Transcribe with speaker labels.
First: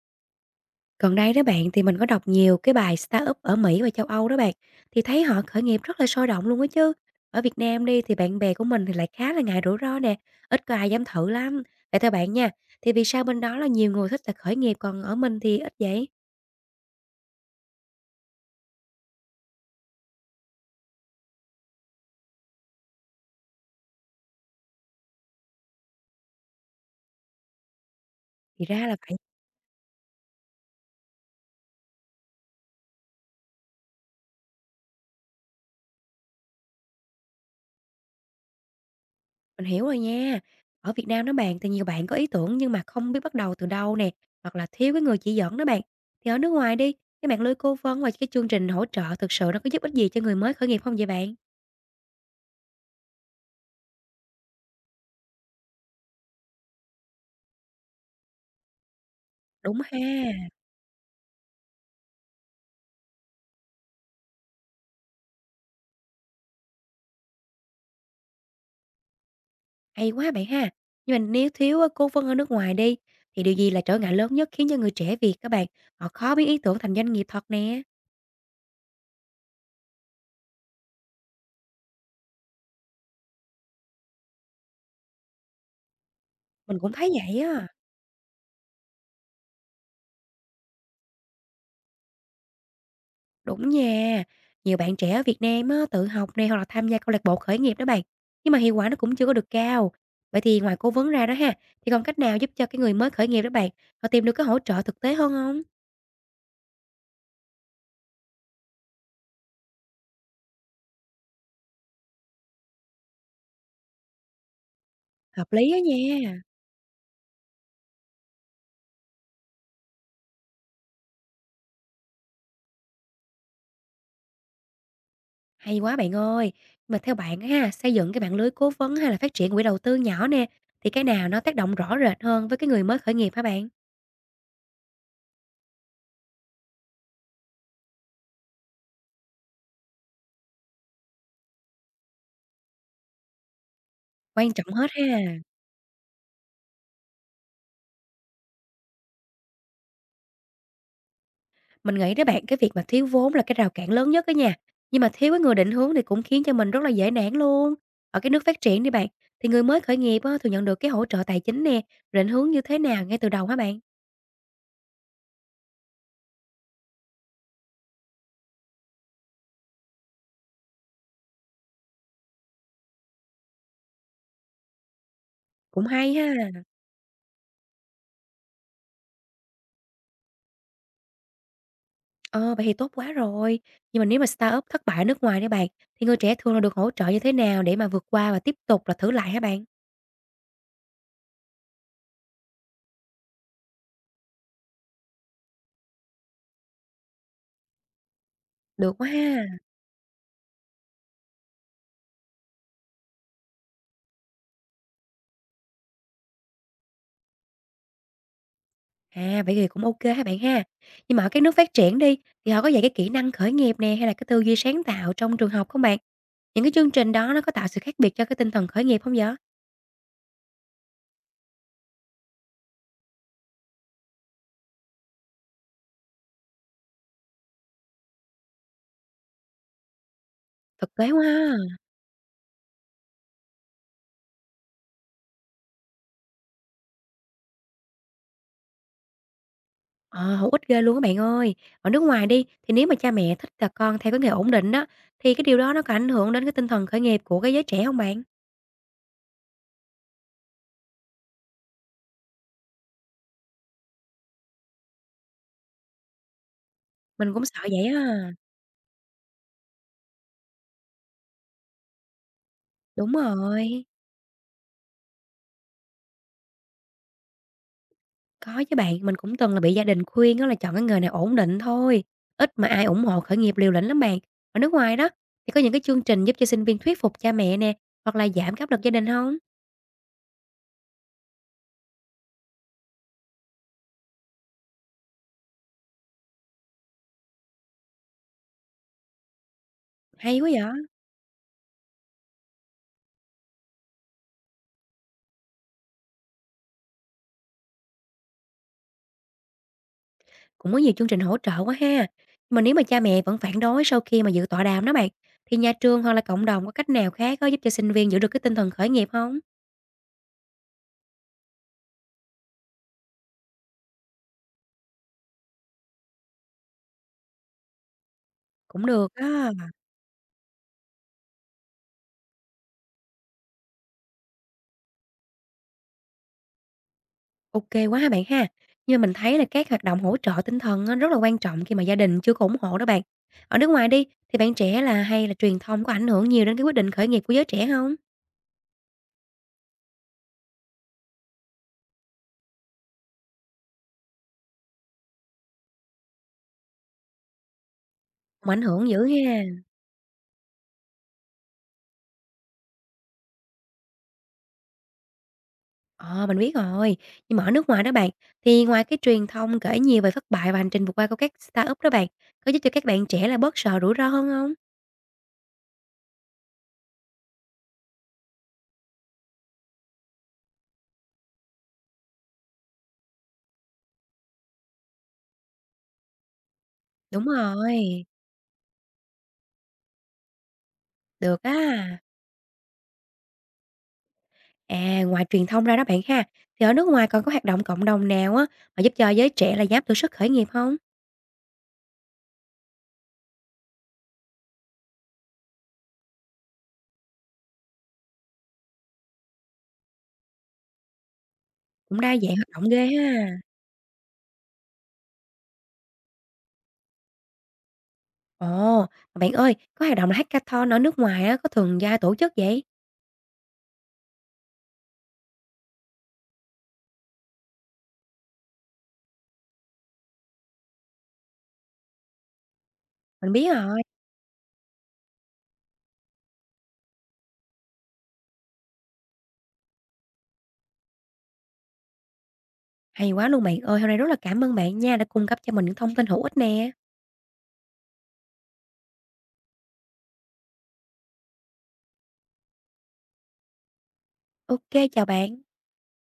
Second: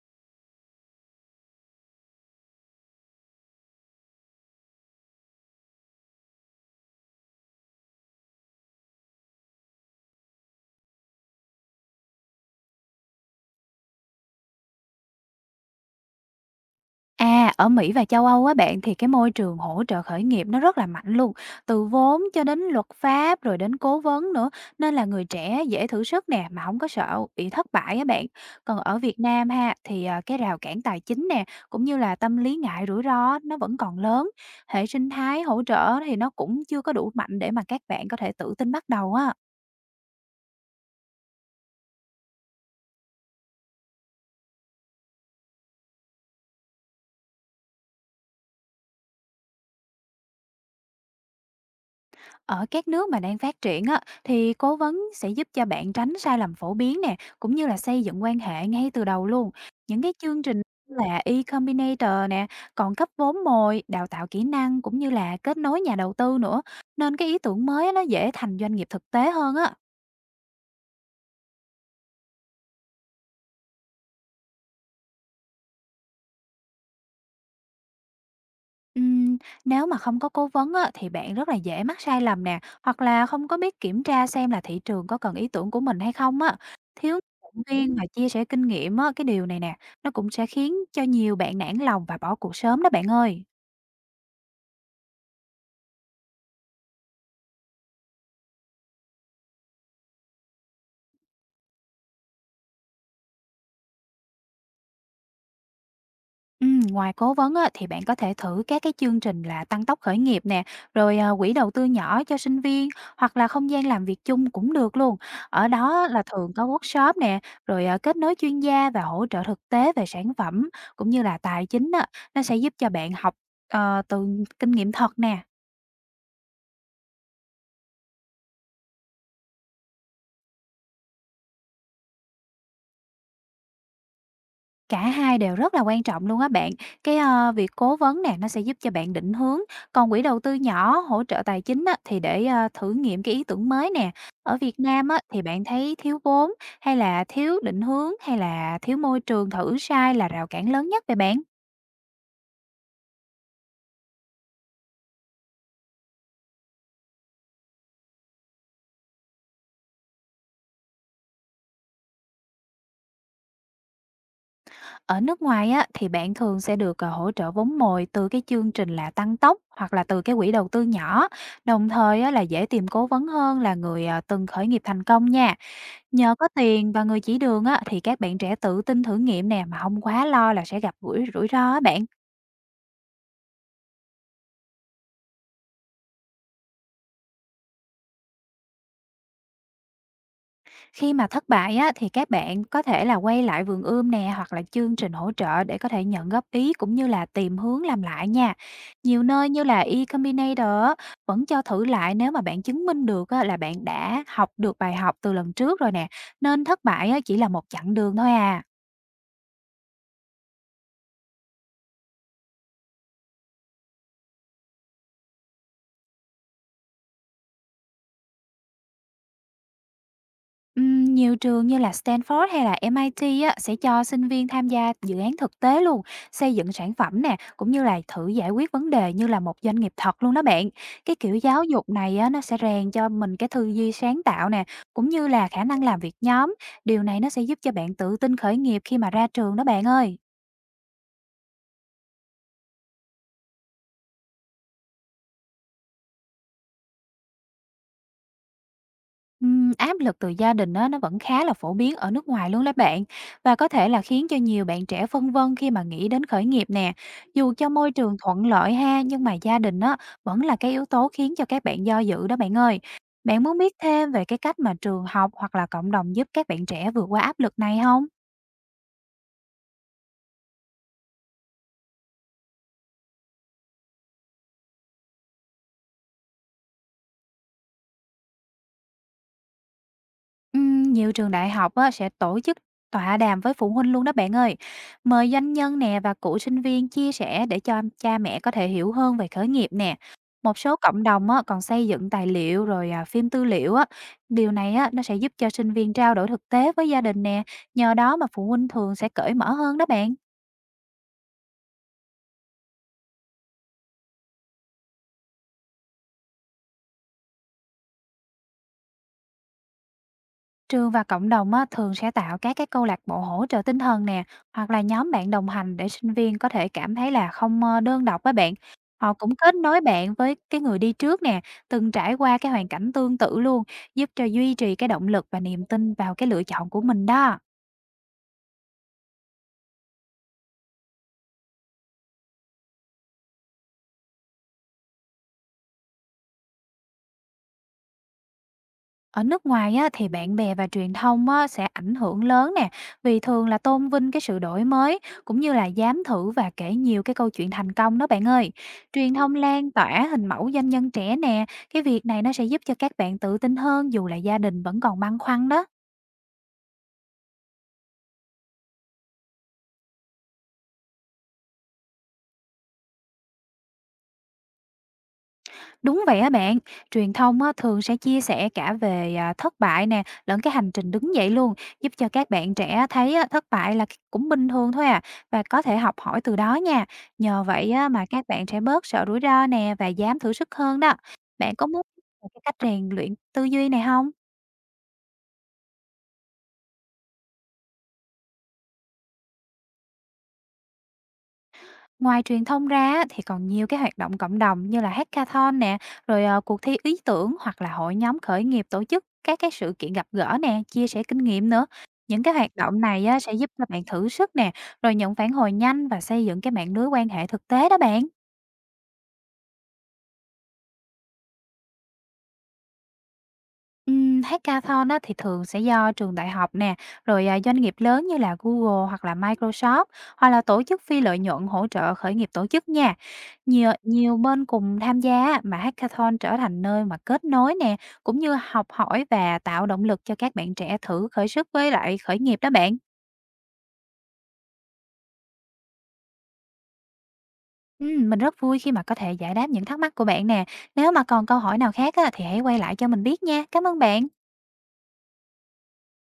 Speaker 1: Gần đây đó bạn thì mình có đọc nhiều cái bài startup ở Mỹ và châu Âu đó bạn thì thấy họ khởi nghiệp rất là sôi động luôn á chứ. Ở Việt Nam đi thì bạn bè của mình thì lại khá là ngại rủi ro nè, ít có ai dám thử lắm. Vậy theo bạn nha, thì vì sao bên đó là nhiều người thích là khởi nghiệp còn ở mình thì ít vậy?
Speaker 2: Ở Mỹ và châu Âu á bạn thì cái môi trường hỗ trợ khởi nghiệp nó rất là mạnh luôn, từ vốn cho đến luật pháp rồi đến cố vấn nữa, nên là người trẻ dễ thử sức nè mà không có sợ bị thất bại á bạn.
Speaker 1: Thì
Speaker 2: Còn
Speaker 1: ra là
Speaker 2: ở
Speaker 1: vậy,
Speaker 2: Việt Nam ha thì cái rào cản tài chính nè cũng như là tâm lý ngại rủi ro nó vẫn còn lớn. Hệ sinh thái hỗ trợ thì nó cũng chưa có đủ mạnh để mà các bạn có thể tự tin bắt đầu á.
Speaker 1: mình hiểu rồi nha. Ở Việt Nam đó bạn thì nhiều bạn có ý tưởng nhưng mà không biết bắt đầu từ đâu nè, hoặc là thiếu cái người chỉ dẫn đó bạn. Thì ở nước ngoài đi, cái mạng lưới cố vấn và cái chương trình hỗ trợ thực sự nó có giúp ích gì cho người mới khởi nghiệp không vậy bạn?
Speaker 2: Ở các nước mà đang phát triển á, thì cố vấn sẽ giúp cho bạn tránh sai lầm phổ biến nè, cũng như là xây dựng quan hệ ngay từ đầu luôn.
Speaker 1: Đúng ha.
Speaker 2: Những cái chương trình như là E Combinator nè, còn cấp vốn mồi, đào tạo kỹ năng cũng như là kết nối nhà đầu tư nữa. Nên cái ý tưởng mới á, nó dễ thành doanh nghiệp thực tế hơn á.
Speaker 1: Hay quá bạn ha! Nhưng mà nếu thiếu á cố vấn ở nước ngoài đi, thì điều gì là trở ngại lớn nhất khiến cho người trẻ Việt các bạn, họ khó biến ý tưởng thành doanh nghiệp thật nè?
Speaker 2: Ừm, Nếu mà không có cố vấn á, thì bạn rất là dễ mắc sai lầm nè, hoặc là không có biết kiểm tra xem là thị trường có cần ý tưởng của mình hay không á.
Speaker 1: Mình cũng thấy
Speaker 2: Thiếu
Speaker 1: vậy
Speaker 2: động
Speaker 1: á.
Speaker 2: viên và chia sẻ kinh nghiệm á, cái điều này nè, nó cũng sẽ khiến cho nhiều bạn nản lòng và bỏ cuộc sớm đó bạn ơi.
Speaker 1: Đúng nha, nhiều bạn trẻ ở Việt Nam á, tự học nè hoặc là tham gia câu lạc bộ khởi nghiệp đó bạn, nhưng mà hiệu quả nó cũng chưa có được cao. Vậy thì ngoài cố vấn ra đó ha, thì còn cách nào giúp cho cái người mới khởi nghiệp đó bạn, họ tìm được cái hỗ trợ thực tế hơn không?
Speaker 2: Ngoài cố vấn á, thì bạn có thể thử các cái chương trình là tăng tốc khởi nghiệp nè, rồi quỹ đầu tư nhỏ cho sinh viên hoặc là không gian làm việc chung cũng được luôn.
Speaker 1: Hợp
Speaker 2: Ở
Speaker 1: lý á
Speaker 2: đó là
Speaker 1: nha.
Speaker 2: thường có workshop nè, rồi kết nối chuyên gia và hỗ trợ thực tế về sản phẩm cũng như là tài chính á, nó sẽ giúp cho bạn học từ kinh nghiệm thật nè.
Speaker 1: Hay quá bạn ơi! Mà theo bạn á ha, xây dựng cái mạng lưới cố vấn hay là phát triển quỹ đầu tư nhỏ nè, thì cái nào nó tác động rõ rệt hơn với cái người mới khởi nghiệp hả bạn?
Speaker 2: Cả hai đều rất là quan trọng luôn á bạn. Việc cố vấn nè, nó sẽ giúp cho bạn định hướng, còn quỹ đầu tư nhỏ hỗ trợ tài chính á, thì để thử nghiệm cái ý tưởng mới nè.
Speaker 1: Quan
Speaker 2: Ở
Speaker 1: trọng
Speaker 2: Việt
Speaker 1: hết
Speaker 2: Nam á,
Speaker 1: ha.
Speaker 2: thì bạn thấy thiếu vốn, hay là thiếu định hướng, hay là thiếu môi trường thử sai là rào cản lớn nhất về bạn?
Speaker 1: Mình nghĩ đó bạn, cái việc mà thiếu vốn là cái rào cản lớn nhất á nha, nhưng mà thiếu cái người định hướng thì cũng khiến cho mình rất là dễ nản luôn. Ở cái nước phát triển đi bạn, thì người mới khởi nghiệp á, thường nhận được cái hỗ trợ tài chính nè, định hướng như thế nào ngay từ đầu hả bạn?
Speaker 2: Ở nước ngoài á, thì bạn thường sẽ được hỗ trợ vốn mồi từ cái chương trình là tăng tốc hoặc là từ cái quỹ đầu tư nhỏ, đồng thời á, là dễ tìm cố vấn hơn là người từng khởi nghiệp thành công nha.
Speaker 1: Cũng hay
Speaker 2: Nhờ có
Speaker 1: ha.
Speaker 2: tiền và người chỉ đường á, thì các bạn trẻ tự tin thử nghiệm nè mà không quá lo là sẽ gặp rủi rủi ro á bạn.
Speaker 1: Ờ, vậy thì tốt quá rồi. Nhưng mà nếu mà startup thất bại ở nước ngoài đấy bạn, thì người trẻ thường là được hỗ trợ như thế nào để mà vượt qua và tiếp tục là thử lại hả bạn?
Speaker 2: Khi mà thất bại á, thì các bạn có thể là quay lại vườn ươm nè hoặc là chương trình hỗ trợ để có thể nhận góp ý cũng như là tìm hướng làm lại nha.
Speaker 1: Được quá
Speaker 2: Nhiều
Speaker 1: ha.
Speaker 2: nơi như là E Combinator á, vẫn cho thử lại nếu mà bạn chứng minh được á, là bạn đã học được bài học từ lần trước rồi nè. Nên thất bại á, chỉ là một chặng đường thôi à.
Speaker 1: À, vậy thì cũng ok hả bạn ha. Nhưng mà ở các nước phát triển đi, thì họ có dạy cái kỹ năng khởi nghiệp nè hay là cái tư duy sáng tạo trong trường học không bạn? Những cái chương trình đó nó có tạo sự khác biệt cho cái tinh thần khởi nghiệp không vậy?
Speaker 2: Nhiều trường như là Stanford hay là MIT á, sẽ cho sinh viên tham gia dự án thực tế luôn, xây dựng sản phẩm nè, cũng như là thử giải quyết vấn đề như là một doanh nghiệp thật luôn đó bạn.
Speaker 1: Thực tế
Speaker 2: Cái
Speaker 1: quá
Speaker 2: kiểu
Speaker 1: ha.
Speaker 2: giáo dục này á, nó sẽ rèn cho mình cái tư duy sáng tạo nè, cũng như là khả năng làm việc nhóm. Điều này nó sẽ giúp cho bạn tự tin khởi nghiệp khi mà ra trường đó bạn ơi.
Speaker 1: Ờ, hữu ích ghê luôn các bạn ơi. Ở nước ngoài đi, thì nếu mà cha mẹ thích là con theo cái nghề ổn định đó, thì cái điều đó nó có ảnh hưởng đến cái tinh thần khởi nghiệp của cái giới trẻ không bạn?
Speaker 2: Áp lực từ gia đình đó nó vẫn khá là phổ biến ở nước ngoài luôn đó bạn và có thể là khiến cho nhiều bạn trẻ phân vân khi mà nghĩ đến khởi nghiệp nè.
Speaker 1: Mình cũng
Speaker 2: Dù
Speaker 1: sợ
Speaker 2: cho
Speaker 1: vậy
Speaker 2: môi trường
Speaker 1: á.
Speaker 2: thuận lợi ha, nhưng mà gia đình đó vẫn là cái yếu tố khiến cho các bạn do dự đó bạn ơi.
Speaker 1: Đúng
Speaker 2: Bạn muốn biết
Speaker 1: rồi,
Speaker 2: thêm về cái cách mà trường học hoặc là cộng đồng giúp các bạn trẻ vượt qua áp lực này không?
Speaker 1: có chứ bạn, mình cũng từng là bị gia đình khuyên đó là chọn cái nghề này ổn định thôi, ít mà ai ủng hộ khởi nghiệp liều lĩnh lắm bạn. Ở nước ngoài đó, thì có những cái chương trình giúp cho sinh viên thuyết phục cha mẹ nè, hoặc là giảm cái áp lực gia đình không?
Speaker 2: Nhiều trường đại học á, sẽ tổ chức tọa đàm với phụ huynh luôn đó bạn ơi. Mời doanh nhân nè và cựu sinh viên chia sẻ để cho cha mẹ có thể hiểu hơn về khởi nghiệp nè.
Speaker 1: Hay quá
Speaker 2: Một
Speaker 1: vậy!
Speaker 2: số cộng đồng á, còn xây dựng tài liệu rồi phim tư liệu á. Điều này á, nó sẽ giúp cho sinh viên trao đổi thực tế với gia đình nè. Nhờ đó mà phụ huynh thường sẽ cởi mở hơn đó bạn.
Speaker 1: Cũng có nhiều chương trình hỗ trợ quá ha. Nhưng mà nếu mà cha mẹ vẫn phản đối sau khi mà dự tọa đàm đó bạn, thì nhà trường hoặc là cộng đồng có cách nào khác có giúp cho sinh viên giữ được cái tinh thần khởi nghiệp không?
Speaker 2: Trường và cộng đồng á, thường sẽ tạo các cái câu lạc bộ hỗ trợ tinh thần nè, hoặc là nhóm bạn đồng hành để sinh viên có thể cảm thấy là không đơn độc với bạn.
Speaker 1: Cũng được
Speaker 2: Họ cũng
Speaker 1: á.
Speaker 2: kết nối bạn với cái người đi trước nè, từng trải qua cái hoàn cảnh tương tự luôn, giúp cho duy trì cái động lực và niềm tin vào cái lựa chọn của mình đó.
Speaker 1: OK quá ha bạn ha. Nhưng mà mình thấy là các hoạt động hỗ trợ tinh thần á rất là quan trọng khi mà gia đình chưa có ủng hộ đó bạn. Ở nước ngoài đi, thì bạn trẻ là hay là truyền thông có ảnh hưởng nhiều đến cái quyết định khởi nghiệp của giới trẻ không?
Speaker 2: Ở nước ngoài á, thì bạn bè và truyền thông á, sẽ ảnh hưởng lớn nè, vì thường là tôn vinh cái sự đổi mới cũng như là dám thử và kể nhiều cái câu chuyện thành công đó bạn
Speaker 1: Cũng
Speaker 2: ơi.
Speaker 1: ảnh hưởng dữ
Speaker 2: Truyền thông
Speaker 1: ha.
Speaker 2: lan tỏa hình mẫu doanh nhân trẻ nè, cái việc này nó sẽ giúp cho các bạn tự tin hơn dù là gia đình vẫn còn băn khoăn đó.
Speaker 1: Ờ, mình biết rồi. Nhưng mà ở nước ngoài đó bạn, thì ngoài cái truyền thông kể nhiều về thất bại và hành trình vượt qua của các startup đó bạn, có giúp cho các bạn trẻ là bớt sợ rủi ro hơn không?
Speaker 2: Đúng vậy á bạn, truyền thông á, thường sẽ chia sẻ cả về thất bại nè, lẫn cái hành trình đứng dậy luôn, giúp cho các bạn trẻ thấy á, thất bại là cũng bình thường thôi à, và có thể học hỏi từ đó nha.
Speaker 1: Đúng
Speaker 2: Nhờ vậy á, mà
Speaker 1: rồi,
Speaker 2: các bạn sẽ bớt sợ rủi ro nè và dám thử sức hơn đó.
Speaker 1: được á.
Speaker 2: Bạn có muốn cái cách rèn luyện tư duy này không?
Speaker 1: À, ngoài truyền thông ra đó bạn ha, thì ở nước ngoài còn có hoạt động cộng đồng nào á mà giúp cho giới trẻ là dám thử sức khởi nghiệp không?
Speaker 2: Ngoài truyền thông ra á, thì còn nhiều cái hoạt động cộng đồng như là hackathon nè, rồi cuộc thi ý tưởng hoặc là hội nhóm khởi nghiệp tổ chức các cái sự kiện gặp gỡ nè, chia sẻ kinh nghiệm nữa.
Speaker 1: Cũng đa
Speaker 2: Những cái
Speaker 1: dạng hoạt
Speaker 2: hoạt
Speaker 1: động
Speaker 2: động
Speaker 1: ghê
Speaker 2: này á,
Speaker 1: ha.
Speaker 2: sẽ giúp các bạn thử sức nè, rồi nhận phản hồi nhanh và xây dựng cái mạng lưới quan hệ thực tế đó bạn.
Speaker 1: Ồ, mà bạn ơi, có hoạt động là hackathon ở nước ngoài á, có thường gia tổ chức vậy?
Speaker 2: Hackathon á thì thường sẽ do trường đại học nè, rồi, doanh nghiệp lớn như là Google hoặc là Microsoft, hoặc là tổ chức phi lợi nhuận hỗ trợ khởi nghiệp tổ chức nha.
Speaker 1: Mình biết
Speaker 2: Nhiều
Speaker 1: rồi.
Speaker 2: nhiều bên cùng tham gia á, mà hackathon trở thành nơi mà kết nối nè, cũng như học hỏi và tạo động lực cho các bạn trẻ thử khởi sức với lại khởi nghiệp đó bạn.
Speaker 1: Hay quá luôn bạn ơi, hôm nay rất là cảm ơn bạn nha đã cung cấp cho mình những thông tin hữu ích nè.
Speaker 2: Mình rất vui khi mà có thể giải đáp những thắc mắc của bạn nè. Nếu mà còn câu hỏi nào khác á, thì hãy quay lại cho mình biết nha. Cảm ơn bạn.
Speaker 1: OK, chào bạn.